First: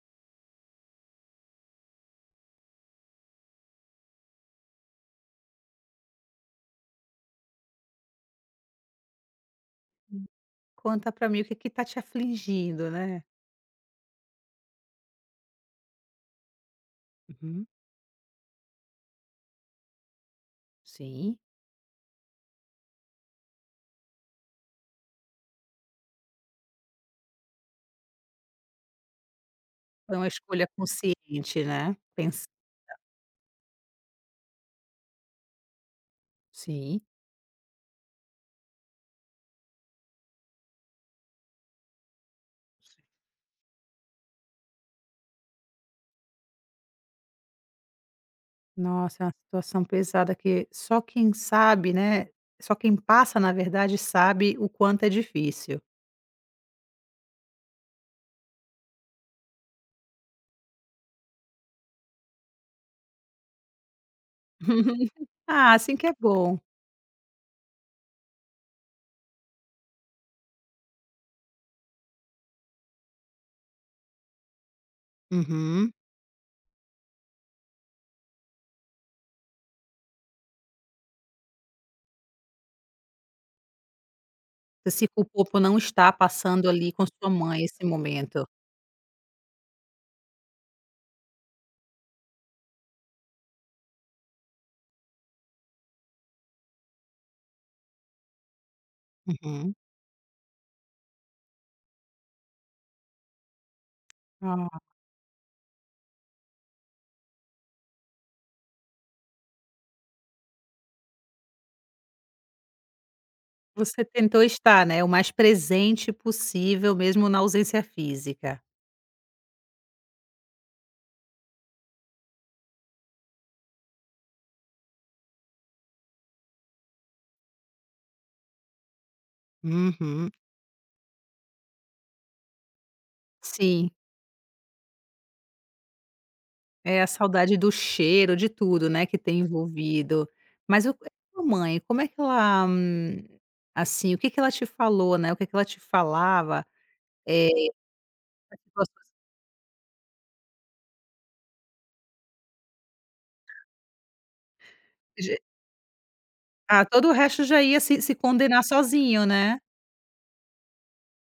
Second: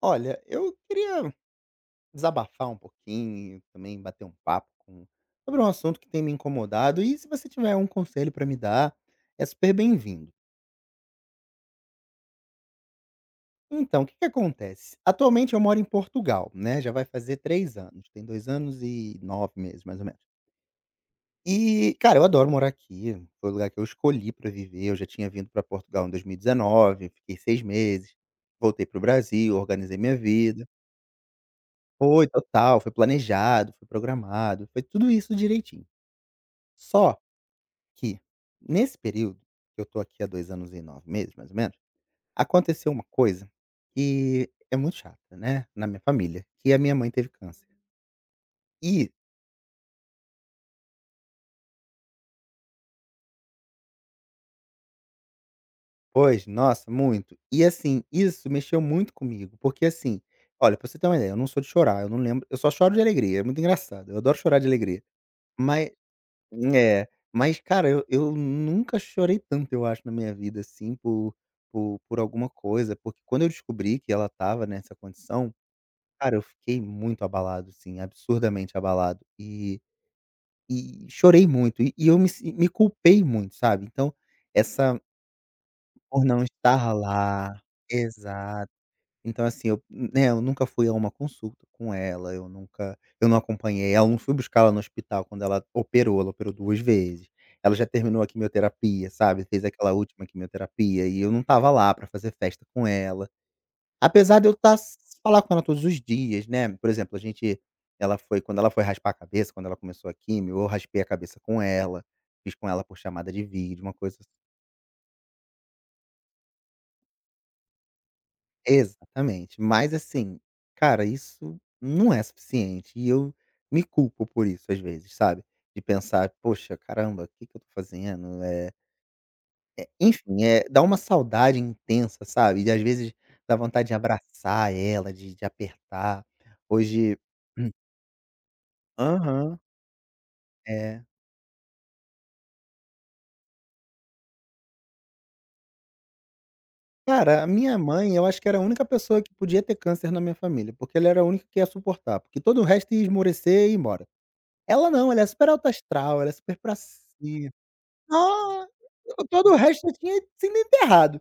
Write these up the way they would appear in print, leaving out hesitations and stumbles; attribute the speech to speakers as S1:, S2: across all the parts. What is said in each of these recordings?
S1: Olha, eu queria desabafar um pouquinho, também bater um papo com sobre um assunto que tem me incomodado e se você tiver um conselho para me dar, é super
S2: Hum.
S1: bem-vindo.
S2: Conta pra mim o que que tá te afligindo, né?
S1: Então, o que que acontece? Atualmente eu moro em Portugal, né, já vai fazer
S2: Uhum.
S1: 3 anos, tem 2 anos e 9 meses, mais ou menos.
S2: Sim.
S1: E, cara, eu adoro morar aqui, foi o lugar que eu escolhi para viver, eu já tinha vindo para Portugal em 2019, fiquei 6 meses, voltei para o Brasil, organizei minha
S2: Foi uma
S1: vida.
S2: escolha consciente, né?
S1: Foi,
S2: Pens
S1: total. Foi planejado, foi programado, foi tudo isso direitinho.
S2: Sim.
S1: Só que, nesse período, que eu tô aqui há 2 anos e 9 meses, mais ou menos, aconteceu uma coisa que é muito chata, né, na minha família, que a minha mãe teve câncer. E
S2: Nossa, é uma situação pesada que só quem sabe, né, só quem passa, na verdade, sabe o quanto é difícil.
S1: pois, nossa, muito. E assim, isso mexeu muito comigo, porque assim, olha, pra você ter uma ideia, eu não sou de chorar, eu não lembro eu só choro de alegria, é muito engraçado, eu adoro chorar de alegria,
S2: Ah,
S1: mas
S2: assim que é bom.
S1: É, mas cara, eu nunca chorei tanto, eu acho, na minha vida, assim, por por alguma coisa, porque quando eu descobri que ela estava nessa condição,
S2: Uhum.
S1: cara, eu fiquei muito abalado, assim, absurdamente abalado e chorei muito e eu me si me culpei muito, sabe. Então,
S2: Você
S1: essa
S2: se culpou por não estar
S1: por não
S2: passando
S1: estar
S2: ali com sua
S1: lá
S2: mãe esse momento.
S1: exato. Então assim, eu né, eu nunca fui a uma consulta com ela, eu nunca eu não acompanhei ela, não fui buscar ela no hospital quando ela operou 2 vezes. Ela já terminou a quimioterapia, sabe, fez
S2: Uhum.
S1: aquela última quimioterapia e eu não tava lá pra fazer festa com ela. Apesar de eu estar
S2: Ah,
S1: falar com ela todos os dias, né, por exemplo, a gente ela foi quando ela foi raspar a cabeça, quando ela começou a quimio eu raspei a cabeça com ela, fiz com ela por chamada de vídeo, uma
S2: você
S1: coisa
S2: tentou estar, né, o mais presente possível, mesmo na ausência física.
S1: Exatamente. Mas assim, cara, isso não é suficiente e eu me culpo por isso às vezes, sabe. De pensar: "Poxa, caramba, o que que eu tô fazendo?" é
S2: Uhum.
S1: enfim, é dá uma saudade intensa, sabe. E às vezes dá vontade
S2: Sim,
S1: de abraçar ela, de apertar.
S2: é a
S1: Hoje
S2: saudade do cheiro, de tudo, né, que tem
S1: aham,
S2: envolvido. Mas o
S1: é.
S2: a sua mãe, como é que ela, assim, o que que ela te falou, né, o que que ela te falava,
S1: Cara, a
S2: eh,
S1: minha mãe, eu acho que era a única pessoa que podia ter câncer na minha família, porque ela era a única que ia suportar, porque todo o resto ia esmorecer e ir embora. Ela não, ela é super alto astral, ela é super pra
S2: ah, todo o resto
S1: cima.
S2: já ia se condenar
S1: Ah,
S2: sozinho,
S1: todo o
S2: né.
S1: resto tinha sido enterrado.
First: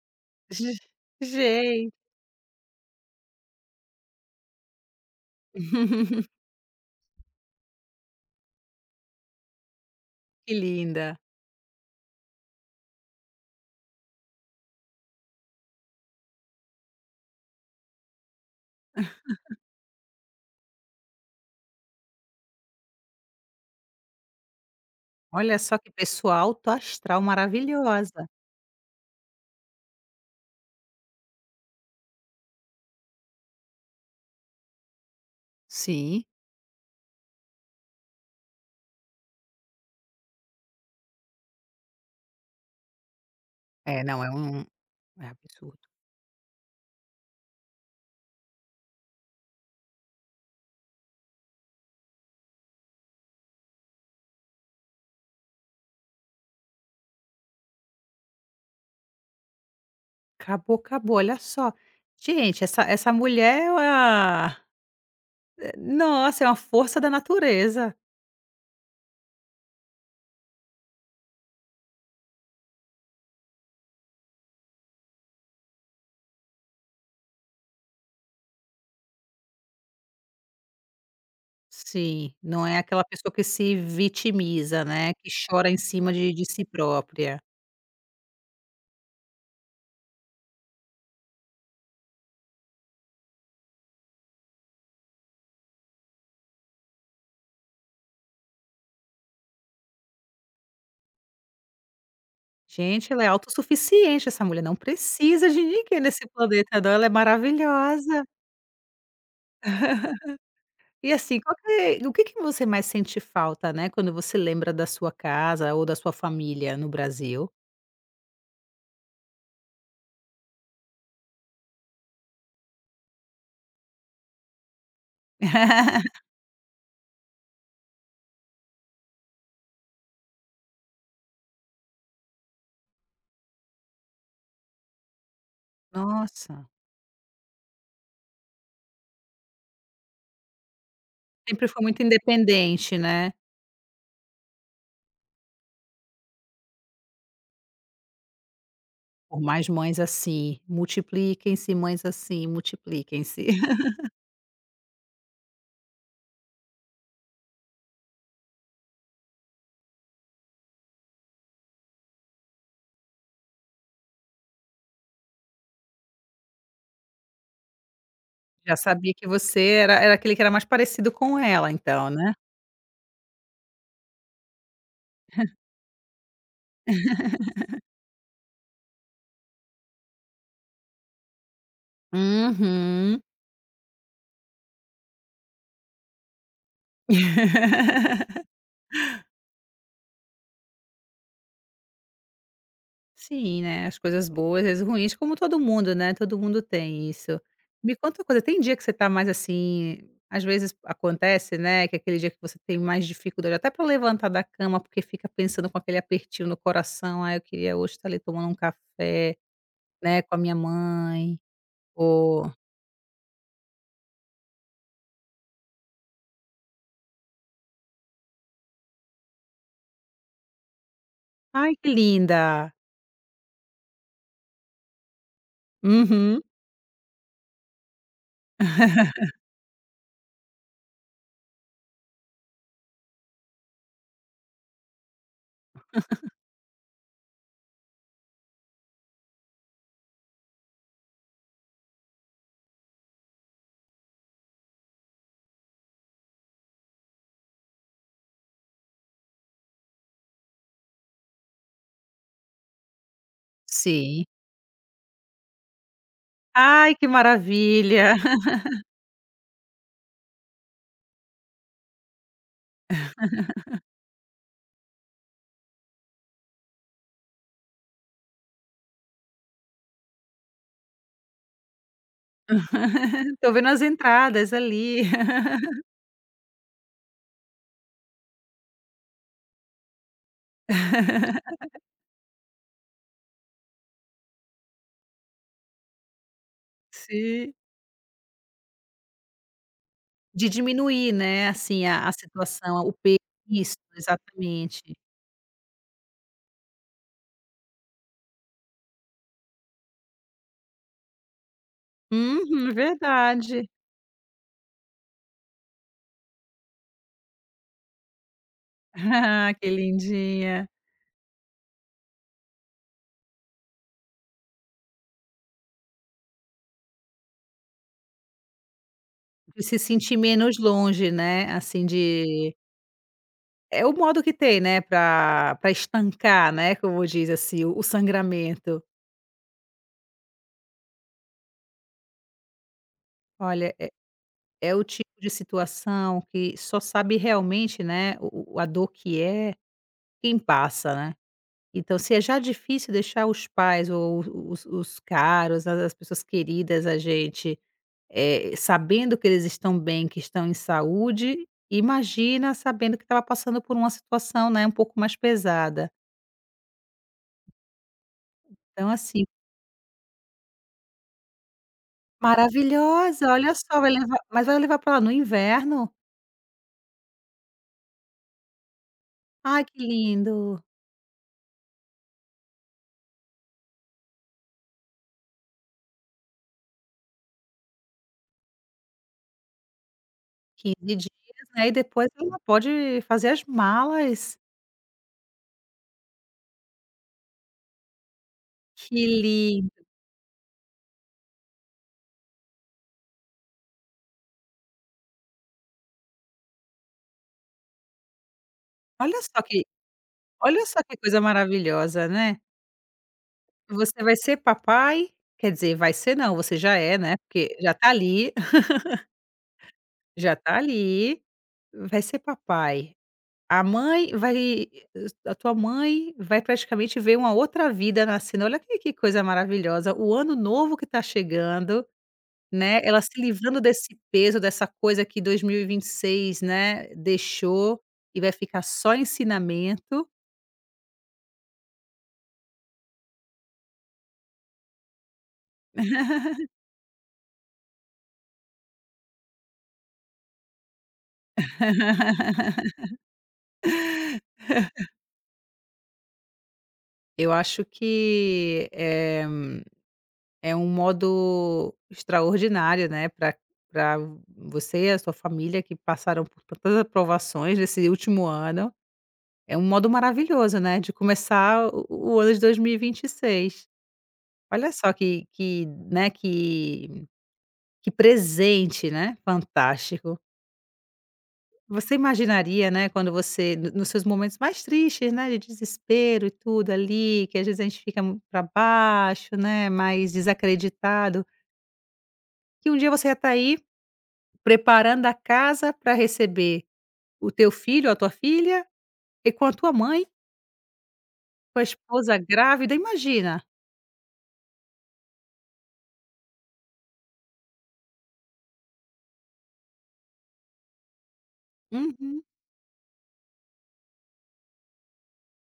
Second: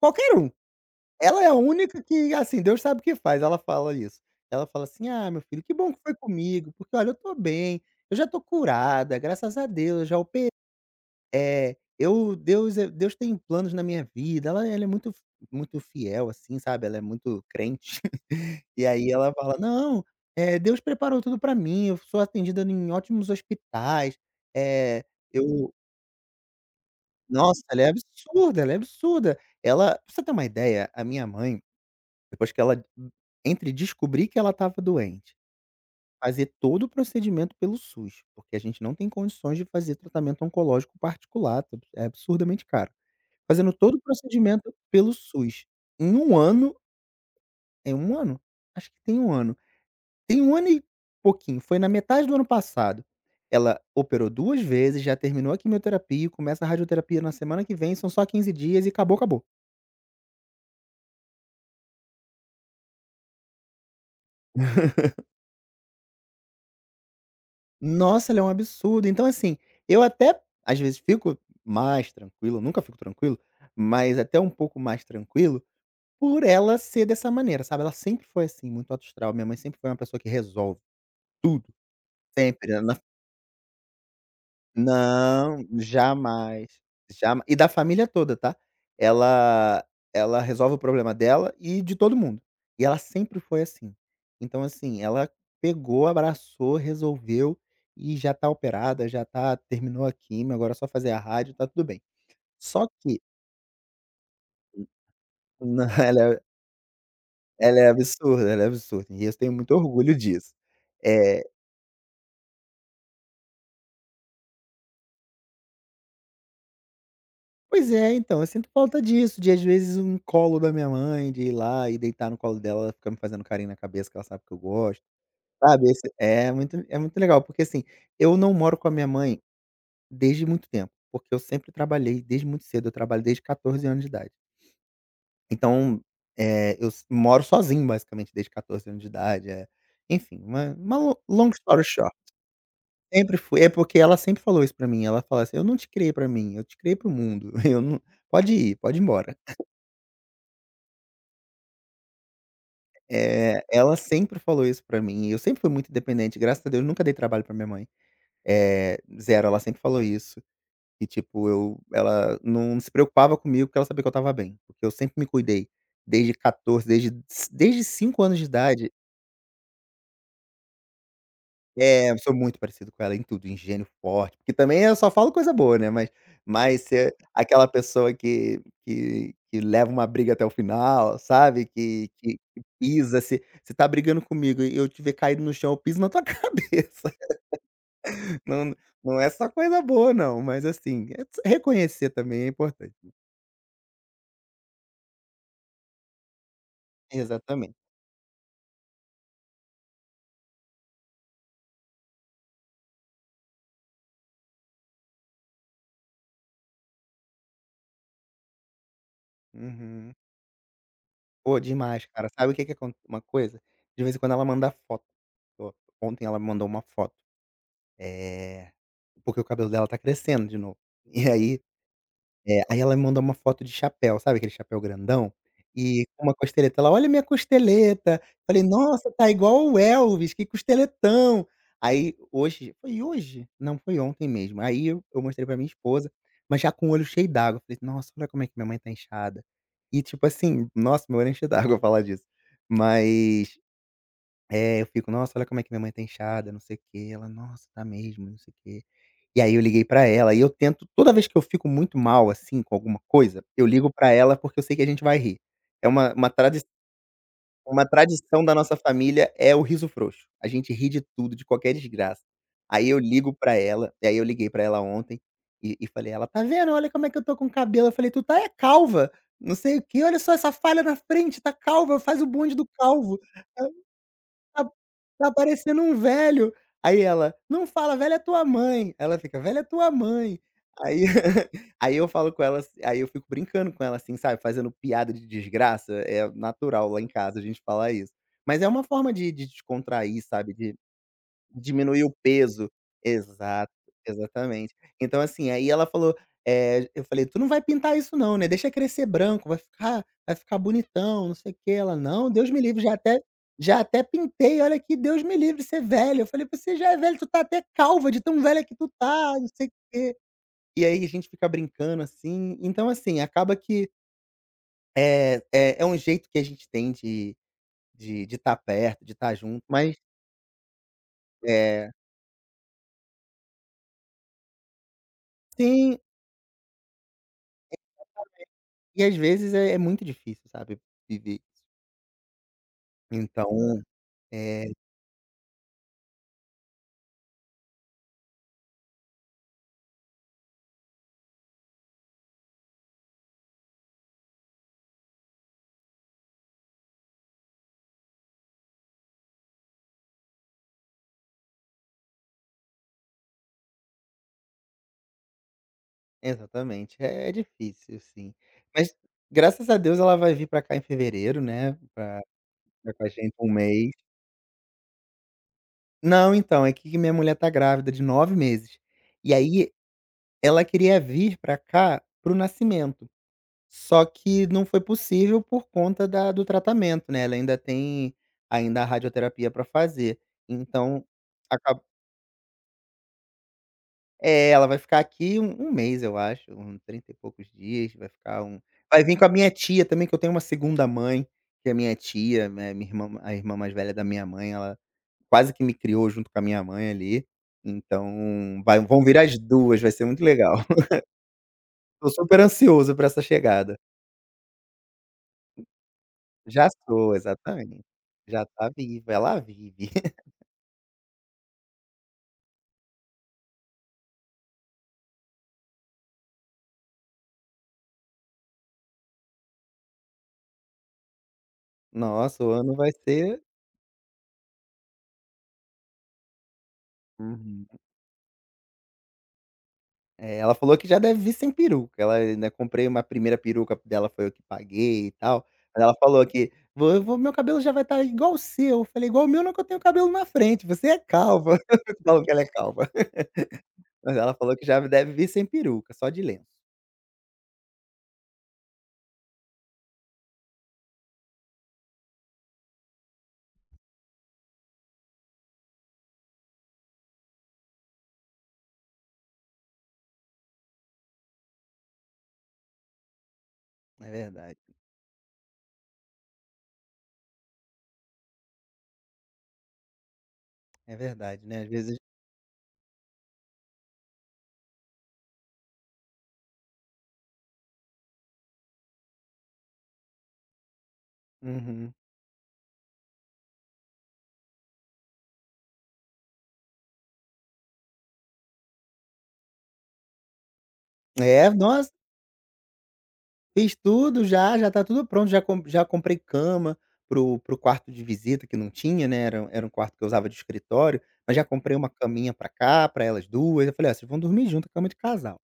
S1: Qualquer um.
S2: Ge
S1: Ela é a
S2: gente,
S1: única que, assim, Deus sabe o que faz, ela fala isso. Ela fala assim: "Ah, meu filho, que bom que foi comigo, porque olha, eu tô bem, eu já tô curada, graças a Deus, eu já operei".
S2: que linda.
S1: É, eu Deus é Deus tem planos na minha vida, ela é muito muito fiel, assim, sabe, ela é muito crente. E aí ela fala: "Não, Deus preparou tudo pra mim, eu sou atendida em ótimos hospitais, É,
S2: Olha
S1: eu".
S2: só que pessoa alto astral
S1: Nossa, ela é
S2: maravilhosa.
S1: absurda, ela é absurda. Ela pra você ter uma ideia, a minha mãe, depois que ela entre descobrir que ela estava doente,
S2: Sim.
S1: fazer todo o procedimento pelo SUS, porque a gente não tem condições de fazer tratamento oncológico particular, tá, é absurdamente caro. Fazendo todo o
S2: É, não, é um
S1: procedimento pelo
S2: é
S1: SUS.
S2: absurdo.
S1: Em um ano é um ano? Acho que tem um ano. Tem um ano e pouquinho, foi na metade do ano passado. Ela operou 2 vezes, já terminou a quimioterapia e começa a radioterapia na semana que vem, são só 15 dias e acabou, acabou.
S2: Acabou, acabou, olha só. Gente, essa mulher, ela... Eh, nossa, é uma força da natureza.
S1: Nossa, ela é um absurdo. Então assim, eu até às vezes fico mais tranquilo, nunca fico tranquilo, mas até um pouco mais tranquilo, por ela ser dessa maneira, sabe. Ela sempre foi assim, muito alto astral, minha mãe sempre foi uma pessoa que resolve tudo,
S2: Sim, não
S1: sempre.
S2: é aquela pessoa que se vitimiza, né, que
S1: Não,
S2: chora em cima de si
S1: jamais,
S2: própria.
S1: jama e da família toda, tá. Ela ela resolve o problema dela e de todo mundo. E ela sempre foi assim. Então, assim, ela pegou, abraçou, resolveu e já tá operada, já tá terminou a químio, agora é só fazer a rádio, tá tudo bem. Só
S2: Gente,
S1: que
S2: ela é autossuficiente, essa mulher não precisa de
S1: não,
S2: ninguém nesse planeta não, ela é maravilhosa.
S1: ela é absurda, e eu tenho muito orgulho disso.
S2: E assim,
S1: Eh
S2: qual que o que que você mais sente falta, né, quando você lembra da sua casa ou da sua família no Brasil?
S1: Pois é, então, eu sinto falta disso, de às vezes um colo da minha mãe, de ir lá e deitar no colo dela, ela ficar me fazendo carinho na cabeça, que ela sabe que eu gosto, sabe, esse é muito legal, porque assim, eu não moro com a minha mãe desde muito tempo, porque eu sempre trabalhei desde muito cedo, eu trabalho desde 14 anos de idade. Então,
S2: Nossa.
S1: eu s moro sozinho basicamente desde 14 anos de idade, enfim, uma lo long
S2: Sempre
S1: story
S2: foi muito
S1: short,
S2: independente, né.
S1: sempre fui é porque ela sempre falou isso pra mim, ela fala assim: "Eu não te criei pra mim, eu te criei para o mundo, eu não pode ir, pode ir embora".
S2: Por mais mães assim, multipliquem-se mães assim, multipliquem-se.
S1: Eh, ela sempre falou isso pra mim, e eu sempre fui muito independente, graças a Deus nunca dei trabalho pra minha mãe. Eh, zero, ela sempre falou isso, e tipo eu ela não se preocupava comigo porque ela sabia que eu estava bem, porque eu sempre me cuidei, desde 14 desde desde 5 anos de
S2: Já
S1: idade.
S2: sabia que você era aquele que era mais parecido com ela então,
S1: É, sou
S2: né?
S1: muito parecido com ela em tudo, em gênio forte, porque também eu só falo coisa boa, né, mas ser aquela pessoa que que leva uma briga até o final, sabe, que pisa,
S2: Uhum.
S1: se você tá brigando comigo e eu te ver caído no chão, eu piso na tua cabeça. Não não é só coisa boa não, mas assim, é s reconhecer também é importante.
S2: Sim, né, as coisas boas as ruins, como todo mundo, né, todo mundo tem isso.
S1: Exatamente.
S2: Me conta uma coisa, tem dia que você tá mais assim, às vezes acontece, né, que é aquele dia que você tem mais dificuldade até para levantar da cama, porque fica pensando com aquele apertinho no coração: "Ah, eu queria hoje estar ali tomando um café,
S1: Uhum.
S2: né, com a minha mãe",
S1: Pô, demais, cara.
S2: ou
S1: Sabe o que que acon uma coisa? De vez em quando ela manda foto. O ontem ela me mandou uma foto. Eh Porque o cabelo dela tá crescendo de novo. E aí
S2: "Ai, que
S1: é,
S2: linda".
S1: aí ela me mandou uma foto de chapéu, sabe aquele chapéu grandão? E com uma
S2: Uhum.
S1: costeleta. Ela: "Olha minha costeleta". Falei: "Nossa, tá igual o Elvis, que costeletão". Aí hoje foi hoje? Não, foi ontem mesmo. Aí eu mostrei pra minha esposa, mas já com o olho cheio d'água. Falei: "Nossa, olha como é que minha mãe tá inchada". E tipo assim, nossa, meu olho encheu d'água falar disso. Mas é, eu fico: "Nossa, olha como é que minha mãe tá inchada, não sei o quê". Ela: "Nossa, tá mesmo, não sei o quê". E aí eu liguei pra ela e eu tento toda vez que eu fico muito mal, assim, com alguma coisa, eu ligo pra
S2: Sim.
S1: ela, porque eu sei que a gente vai rir. É uma tradi
S2: Ai, que
S1: uma
S2: maravilha.
S1: tradição da nossa família é o riso frouxo. A gente ri de tudo, de qualquer desgraça. Aí eu ligo pra ela e aí eu liguei pra ela ontem e falei: "Ela: 'Tá vendo? Olha como é que eu tô com cabelo'". Eu falei: "Tu tá é calva, não sei o quê. Olha só essa falha na frente, tá calva, faz o bonde do calvo".
S2: Tô vendo as entradas
S1: Tá
S2: ali.
S1: tá parecendo um velho". Aí ela: "Não fala, velha é tua mãe". Ela fica: "Velha é tua mãe". Aí aí eu falo com ela assi aí eu fico brincando com ela, assim, sabe, fazendo piada de desgraça, é natural lá em casa a
S2: Sim.
S1: gente falar isso. Mas é uma forma de descontrair,
S2: De
S1: sabe, de
S2: diminuir, né, assim,
S1: diminuir
S2: a
S1: o peso.
S2: situação, o peso.
S1: Exato,
S2: Isso,
S1: exatamente.
S2: exatamente.
S1: Então, assim, aí ela falou, eu falei: "Tu não vai pintar isso não, né, deixa crescer branco, vai ficar bonitão, não sei o quê". Ela: "Não, Deus me
S2: Uhum,
S1: livre, já até
S2: verdade.
S1: já até pintei, olha aqui, Deus me livre, você é velho". Eu falei: "Você já é velho, tu tá até calva de tão velha que tu tá, não
S2: Ah,
S1: sei o
S2: que
S1: quê".
S2: lindinha.
S1: E aí a gente fica brincando, assim. Então, assim, acaba que, é um jeito que a gente tem de estar de estar perto, de estar
S2: De
S1: junto,
S2: se
S1: mas
S2: sentir menos longe, né, assim,
S1: é.
S2: de... é o modo que tem, né, para pra
S1: Sim.
S2: estancar, né, como diz, assim, o sangramento.
S1: E às vezes é é muito difícil, sabe, viver.
S2: Olha,
S1: Então
S2: é
S1: é,
S2: é o tipo de situação que só sabe realmente, né, o a dor que é quem passa, né. Então, se é já difícil deixar os pais ou os caros, as as pessoas queridas a gente, sabendo que eles estão bem, que estão em saúde, imagina sabendo que estava passando por uma situação, né, um pouco mais pesada.
S1: exatamente, é é difícil sim. Mas
S2: Então, assim,
S1: graças a Deus ela vai vir pra cá em fevereiro, né, pra ficar com a
S2: maravilhosa,
S1: gente um
S2: olha só, vai
S1: mês.
S2: levar, mas vai levar para lá no inverno?
S1: Não, então, é que minha mulher tá grávida de 9 meses. E
S2: Ai,
S1: aí
S2: que
S1: ela
S2: lindo.
S1: queria vir pra cá para o nascimento, só que não foi possível por conta da do tratamento, né, ela ainda tem ainda a radioterapia pra fazer.
S2: 15
S1: Então,
S2: dias, né, e depois ela pode fazer as malas.
S1: É, ela vai ficar aqui um um mês, eu acho, um 30 e poucos dias, vai ficar um vai
S2: Que
S1: vir com a minha
S2: lindo.
S1: tia também, que eu tenho uma segunda mãe, que é minha tia, né, minha irmã a irmã mais velha da minha mãe, ela quase que me criou junto com a minha mãe ali, então vai vão vir
S2: Olha
S1: as
S2: só que
S1: 2 vai ser muito legal.
S2: olha só que coisa maravilhosa,
S1: Tô
S2: né?
S1: super ansioso pra essa chegada.
S2: Você vai ser papai? Quer dizer, vai ser não, você
S1: Já
S2: já é,
S1: sou,
S2: né, porque já
S1: exatamente.
S2: tá ali,
S1: Já tá viva, ela vive.
S2: já tá ali, vai ser papai. A mãe vai a tua mãe vai praticamente ver uma outra vida nascendo, olha que coisa maravilhosa, o ano novo que tá chegando,
S1: Nossa, o ano
S2: né,
S1: vai
S2: ela se
S1: ser
S2: livrando desse peso, dessa coisa que 2026, né,
S1: uhum.
S2: deixou, e vai ficar só ensinamento.
S1: É, ela falou que já deve vir sem peruca, ela ainda comprei uma primeira peruca dela, foi eu que paguei e tal, mas ela falou que: "Vou vou meu cabelo já vai estar igual o seu", eu falei: "Igual o meu não que eu tenho cabelo na frente, você é calva", falou que ela é calva. Mas ela falou que já deve vir sem peruca, só de lenço.
S2: Eu acho que, é um modo extraordinário, né, para para você e a sua família que passaram por tantas aprovações nesse último ano. É um modo maravilhoso, né, de começar o ano de 2026.
S1: É verdade,
S2: Olha só que, né, que presente, né, fantástico.
S1: é verdade, né, às
S2: Você
S1: vezes
S2: imaginaria, né, quando você no nos seus momentos mais tristes, né, de desespero e tudo ali, que às vezes a gente fica para baixo, né, mais desacreditado,
S1: uhum.
S2: que um dia você ia estar aí preparando a casa para receber o teu filho ou a tua filha, e com a tua mãe,
S1: É,
S2: com a
S1: nossa
S2: esposa grávida, imagina.
S1: fiz tudo já, já tá tudo pronto, já com já comprei cama para o para o quarto de visita que não tinha, né, era era um quarto que eu usava de escritório, mas já comprei uma
S2: Uhum.
S1: caminha pra cá, pra elas 2 eu falei: "Ó, vocês vão dormir junto, cama de casal".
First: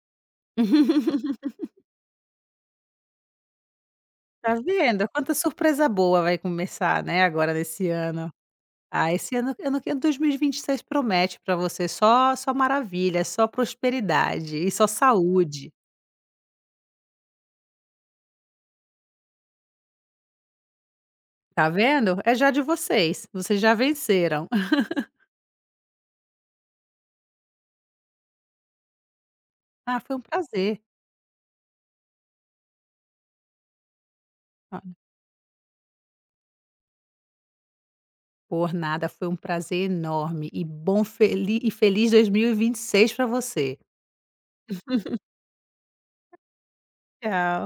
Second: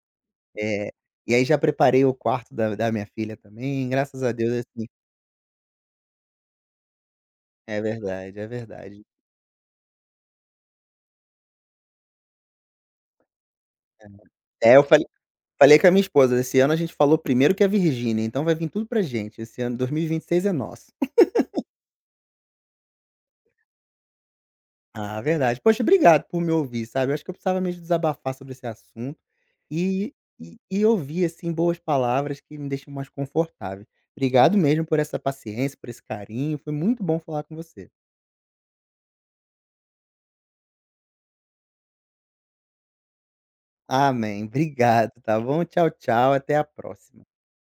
S1: É, e aí já preparei o quarto da da minha filha também, graças a
S2: Tá
S1: Deus, assim
S2: vendo? Quanta surpresa boa vai começar, né, agora
S1: é
S2: nesse ano.
S1: verdade, é verdade.
S2: Ah, esse ano que 2026 promete para você só só maravilha, só prosperidade e
S1: É, é, eu
S2: só
S1: falei
S2: saúde.
S1: falei com a minha esposa, esse ano a gente falou primeiro que a Virgínia, então vai vir tudo pra gente, esse ano 2026 é nosso.
S2: Tá vendo? É já de vocês, vocês já venceram.
S1: Ah, verdade. Poxa, obrigado por me ouvir, sabe. Eu acho que eu precisava mesmo desabafar sobre esse assunto
S2: Ah,
S1: e
S2: foi um
S1: e
S2: prazer.
S1: e ouvir, assim, boas palavras que me deixam mais confortável. Obrigado mesmo por essa paciência, por esse carinho, foi muito bom falar com você.
S2: Por nada, foi um prazer enorme e bom feli e feliz 2026 para você.
S1: Amém. Obrigado, tá bom? Tchau, tchau, até a próxima.
S2: Tchau.